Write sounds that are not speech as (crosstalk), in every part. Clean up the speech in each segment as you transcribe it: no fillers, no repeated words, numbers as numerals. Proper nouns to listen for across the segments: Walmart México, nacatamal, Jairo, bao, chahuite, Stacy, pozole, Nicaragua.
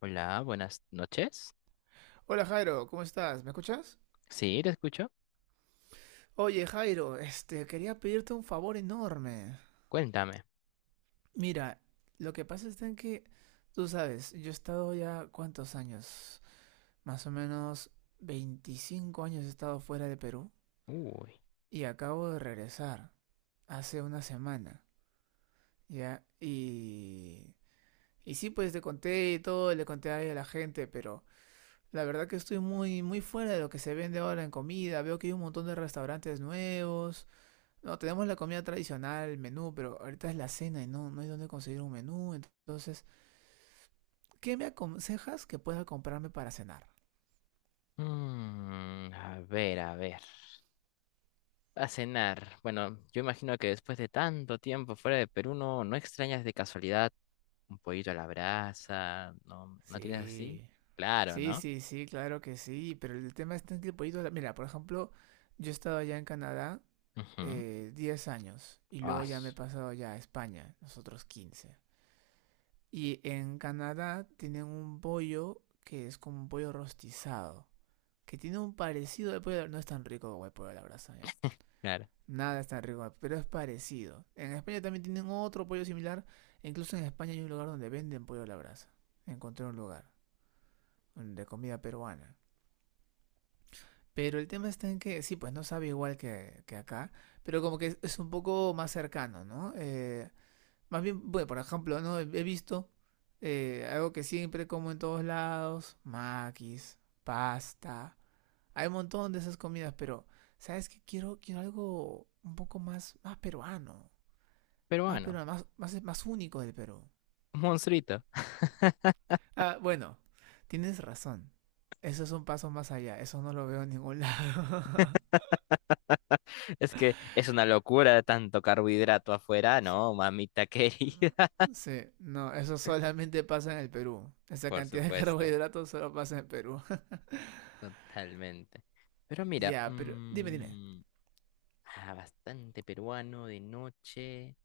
Hola, buenas noches. Hola Jairo, ¿cómo estás? ¿Me escuchas? Sí, te escucho. Oye Jairo, quería pedirte un favor enorme. Cuéntame. Mira, lo que pasa es en que, tú sabes, yo he estado ya cuántos años, más o menos 25 años he estado fuera de Perú Uy. y acabo de regresar hace una semana, ¿ya? Y sí, pues te conté y todo, le conté ahí a la gente, pero la verdad que estoy muy, muy fuera de lo que se vende ahora en comida. Veo que hay un montón de restaurantes nuevos. No, tenemos la comida tradicional, el menú, pero ahorita es la cena y no, no hay dónde conseguir un menú. Entonces, ¿qué me aconsejas que pueda comprarme para cenar? A ver, a ver. A cenar. Bueno, yo imagino que después de tanto tiempo fuera de Perú, no, no extrañas de casualidad un pollito a la brasa. ¿No, no tienes así? Sí, Claro, sí, ¿no? sí, sí, claro que sí, pero el tema está en que el pollito. Mira, por ejemplo, yo he estado allá en Canadá Ujú. 10 años y Ah, luego ya me he su- pasado ya a España, nosotros 15. Y en Canadá tienen un pollo que es como un pollo rostizado, que tiene un parecido al pollo. No es tan rico como el pollo a la brasa, ¿ya? claro. Nada es tan rico, pero es parecido. En España también tienen otro pollo similar e incluso en España hay un lugar donde venden pollo a la brasa. Encontré un lugar de comida peruana. Pero el tema está en que, sí, pues no sabe igual que, acá, pero como que es un poco más cercano, ¿no? Más bien, bueno, por ejemplo, ¿no? He visto algo que siempre como en todos lados, maquis, pasta. Hay un montón de esas comidas, pero, ¿sabes qué? Quiero algo un poco más, más peruano. Más Peruano. peruano, más, más, más único del Perú. Un monstruito. (laughs) Ah, bueno, tienes razón. Eso es un paso más allá, eso no lo veo en ningún lado. (laughs) Es que es una locura tanto carbohidrato afuera, ¿no, mamita querida? (laughs) Sí, no, eso solamente pasa en el Perú. Esa Por cantidad de (laughs) supuesto. carbohidratos solo pasa en el Perú. Totalmente. Pero (laughs) mira, Ya, pero dime, dime. Ah, bastante peruano de noche.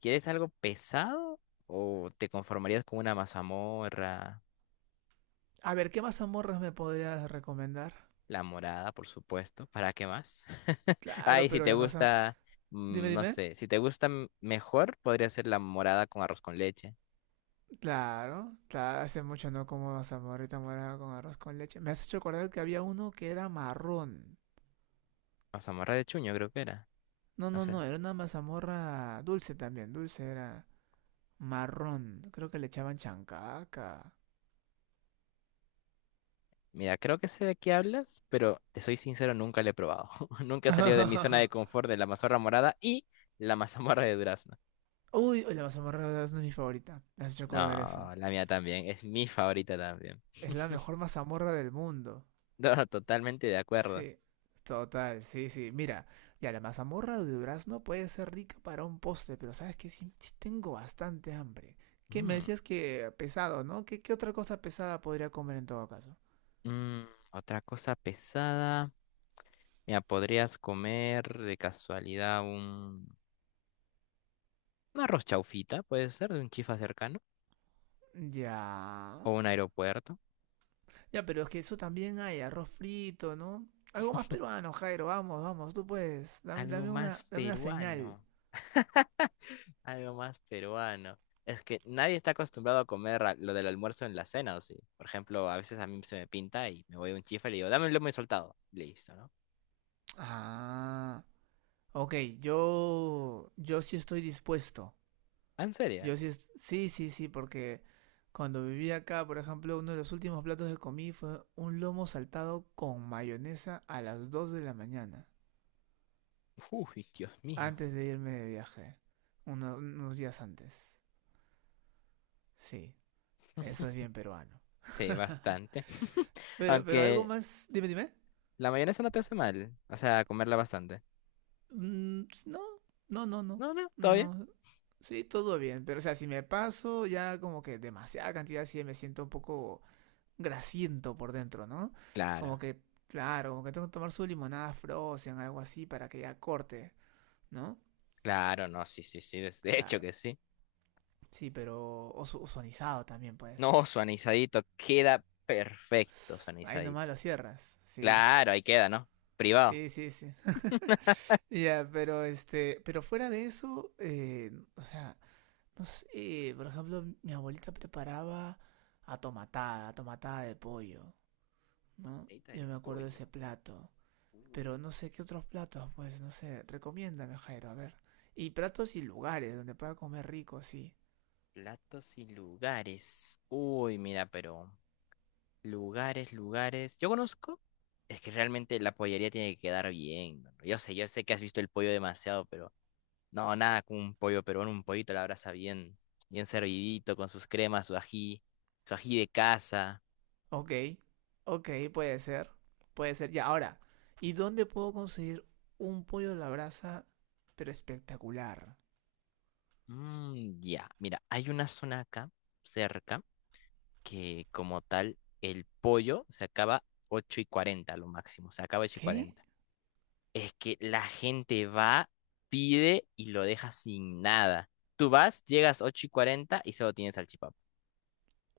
¿Quieres algo pesado o te conformarías con una mazamorra? A ver, ¿qué mazamorras me podrías recomendar? La morada, por supuesto. ¿Para qué más? (laughs) Claro, Ay, si pero te la masa. gusta, Dime, mm, no dime. sé, si te gusta mejor, podría ser la morada con arroz con leche. Claro, claro, hace mucho no como mazamorrita morada con arroz con leche. Me has hecho acordar que había uno que era marrón. Mazamorra de chuño, creo que era. No, No no, sé. no, era una mazamorra dulce también, dulce era marrón, creo que le echaban chancaca. Mira, creo que sé de qué hablas, pero te soy sincero, nunca la he probado. (laughs) Nunca he salido de mi zona de (laughs) confort de la mazorra morada y la mazamorra de durazno. Uy, uy, la mazamorra de durazno es mi favorita, me has hecho acordar eso. No, la mía también, es mi favorita también. Es la mejor mazamorra del mundo. No, totalmente de acuerdo. Sí, total, sí, sí. Mira, ya la mazamorra de durazno puede ser rica para un postre, pero sabes que sí, sí tengo bastante hambre. ¿Qué me Mm, decías que pesado, no? ¿Qué otra cosa pesada podría comer en todo caso? mm, Otra cosa pesada. Mira, podrías comer de casualidad un arroz chaufita, puede ser, de un chifa cercano Ya. o un aeropuerto. Ya, pero es que eso también hay, arroz frito, ¿no? Algo más peruano, Jairo, vamos, vamos, tú puedes. Dame, Algo dame más una, dame una señal. peruano, algo más peruano. Es que nadie está acostumbrado a comer lo del almuerzo en la cena, ¿o sí? Por ejemplo, a veces a mí se me pinta y me voy a un chifa y le digo, dame un lomo soltado. Listo, ¿no? Ah, ok, yo sí estoy dispuesto. Ah, ¿en serio? Yo sí, sí, sí, sí, porque cuando viví acá, por ejemplo, uno de los últimos platos que comí fue un lomo saltado con mayonesa a las 2 de la mañana, Uy, Dios mío. antes de irme de viaje, unos días antes. Sí, eso es bien peruano. Sí, bastante. (laughs) Pero algo Aunque más, dime, dime. la mayonesa no te hace mal, o sea, comerla bastante. Mm, pues, no, no, no, no, No, no, todo bien. no. Sí, todo bien, pero o sea, si me paso ya como que demasiada cantidad, sí me siento un poco grasiento por dentro, ¿no? Claro, Como que, claro, como que tengo que tomar su limonada Frozen, algo así, para que ya corte, ¿no? claro, no, sí, sí, sí, de hecho Claro, que sí. sí, pero o sonizado también puede ser. No, su anisadito queda perfecto, su Sss, ahí nomás anisadito. lo cierras, sí, Claro, ahí queda, ¿no? Privado. sí, sí, sí. (laughs) Ya, pero pero fuera de eso, o sea, no sé, por ejemplo, mi abuelita preparaba atomatada, atomatada de pollo, ¿no? Ahorita Yo de me acuerdo de pollo. ese plato. Uh, Pero no sé qué otros platos, pues no sé, recomiéndame, Jairo, a ver. Y platos y lugares donde pueda comer rico, sí. platos y lugares. Uy, mira, pero lugares, lugares. Yo conozco. Es que realmente la pollería tiene que quedar bien, ¿no? Yo sé que has visto el pollo demasiado, pero no, nada como un pollo peruano, un pollito a la brasa bien, bien servidito, con sus cremas, su ají de casa. Ok, ok, puede ser, puede ser. Ya, ahora, ¿y dónde puedo conseguir un pollo a la brasa, pero espectacular? Ya, mira, hay una zona acá cerca que como tal el pollo se acaba 8:40 lo máximo, se acaba 8 y ¿Qué? 40. Es que la gente va, pide y lo deja sin nada. Tú vas, llegas 8:40 y solo tienes salchipapa.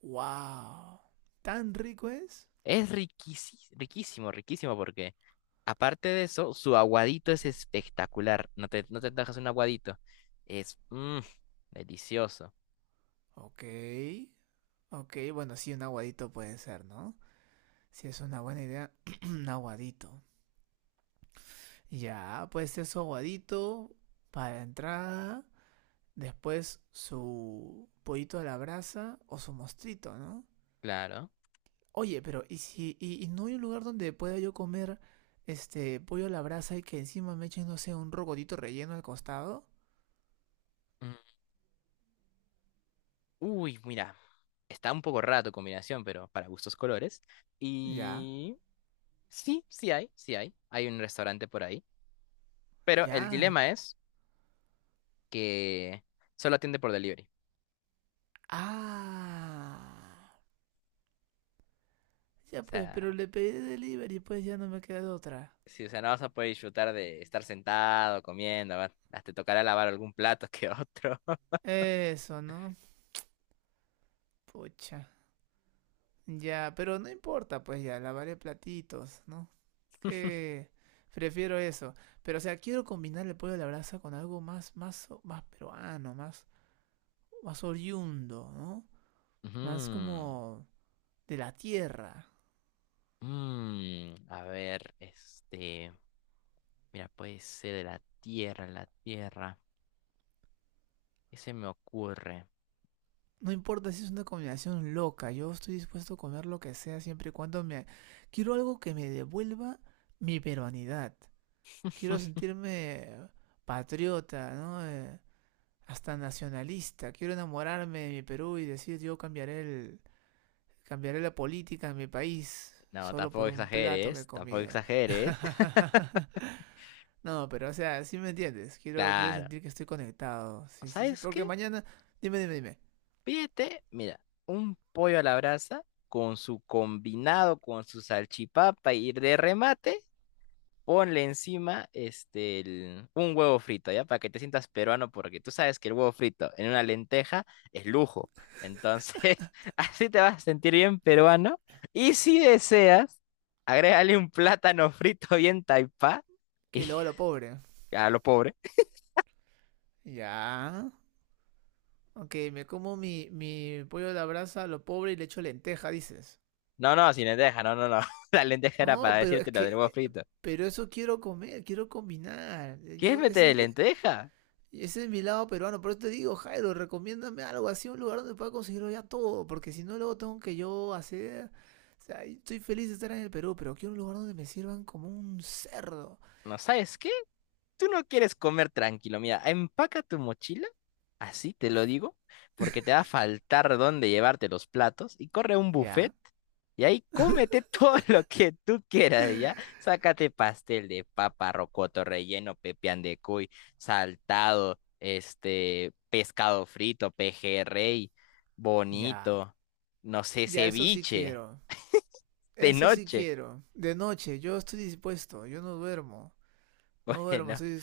¡Wow! ¿Tan rico es? Es riquísimo, riquísimo, riquísimo. Aparte de eso, su aguadito es espectacular. No te, no te dejas un aguadito. Es delicioso, Ok, ok, bueno, sí, un aguadito puede ser, ¿no? Si es una buena idea, (clears throat) un aguadito. Ya, pues eso aguadito para la entrada, después su pollito a la brasa o su mostrito, ¿no? claro. Oye, pero ¿y si no hay un lugar donde pueda yo comer este pollo a la brasa y que encima me echen, no sé, un rocotito relleno al costado? Mm. Uy, mira. Está un poco raro tu combinación, pero para gustos colores. Ya, Y sí, sí hay, sí hay. Hay un restaurante por ahí. Pero el ya. dilema es que solo atiende por delivery. Ah. O Ya pues, pero sea, le pedí de delivery, pues ya no me queda de otra. si, o sea, no vas a poder disfrutar de estar sentado, comiendo. Va- te tocará lavar algún plato que otro. Eso, ¿no? Pucha. Ya, pero no importa, pues ya, lavaré platitos, ¿no? Que prefiero eso. Pero, o sea, quiero combinar el pollo a la brasa con algo más, más, más peruano, más, más oriundo, ¿no? (laughs) Ujú. Más como de la tierra. A ver, este, mira, puede ser de la tierra, la tierra. ¿Qué se me ocurre? No importa si es una combinación loca, yo estoy dispuesto a comer lo que sea siempre y cuando me. Quiero algo que me devuelva mi peruanidad. Quiero (laughs) sentirme patriota, ¿no? Hasta nacionalista. Quiero enamorarme de mi Perú y decir yo cambiaré la política en mi país No, solo tampoco por un plato que he exageres, tampoco comido. exageres. (laughs) (laughs) No, pero o sea, sí me entiendes. Quiero Claro. sentir que estoy conectado. Sí, sí, sí. ¿Sabes Porque qué? mañana, dime, dime, dime. Pídete, mira, un pollo a la brasa con su combinado, con su salchipapa y de remate, ponle encima este, un huevo frito, ¿ya? Para que te sientas peruano, porque tú sabes que el huevo frito en una lenteja es lujo. Entonces, (laughs) así te vas a sentir bien peruano. Y si deseas, agrégale un plátano frito bien taipá. Y Que luego lo pobre. (laughs) a lo pobre. Ya. Ok, me como mi pollo a la brasa, lo pobre y le echo lenteja, dices. No, no, sin lenteja, no, no, no. (laughs) La lenteja era para No, pero es decirte lo del que huevo frito. pero eso quiero comer, quiero combinar. ¿Quieres meter de lenteja? Y ese es mi lado peruano, por eso te digo, Jairo, recomiéndame algo así, un lugar donde pueda conseguirlo ya todo, porque si no luego tengo que yo hacer. O sea, estoy feliz de estar en el Perú, pero quiero un lugar donde me sirvan como un cerdo. ¿No sabes qué? Tú no quieres comer tranquilo, mira, empaca tu mochila, así te lo digo, porque te va a faltar dónde llevarte los platos y corre a un buffet Ya, y ahí cómete todo (laughs) lo que tú quieras, ¿ya? Sácate pastel de papa, rocoto relleno, pepián de cuy, saltado, este, pescado frito, pejerrey, ya, bonito, no sé, ya, eso sí ceviche, quiero. de Eso sí noche. quiero. De noche, yo estoy dispuesto, yo no duermo. No (laughs) duermo, Bueno. estoy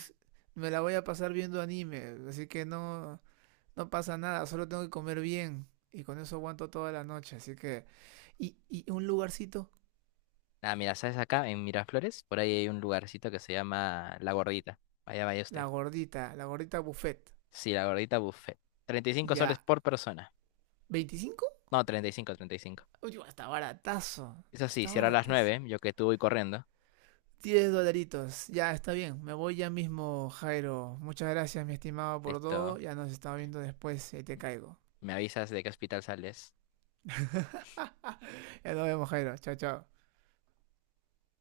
me la voy a pasar viendo anime, así que no, no pasa nada, solo tengo que comer bien. Y con eso aguanto toda la noche, así que. Y un lugarcito Ah, mira, ¿sabes acá en Miraflores? Por ahí hay un lugarcito que se llama La Gordita. Vaya, vaya usted. La gordita buffet. Sí, La Gordita Buffet. 35 soles Ya, por persona. 25, No, 35, 35. uy, está baratazo. Eso sí, Está cierra a las baratazo, 9, yo que tú voy corriendo. 10 dolaritos. Ya, está bien. Me voy ya mismo, Jairo. Muchas gracias, mi estimado, por todo. Listo. Ya nos estamos viendo después. Ahí te caigo. Me avisas de qué hospital sales. (laughs) Ya nos vemos, Jairo. Chao, chao.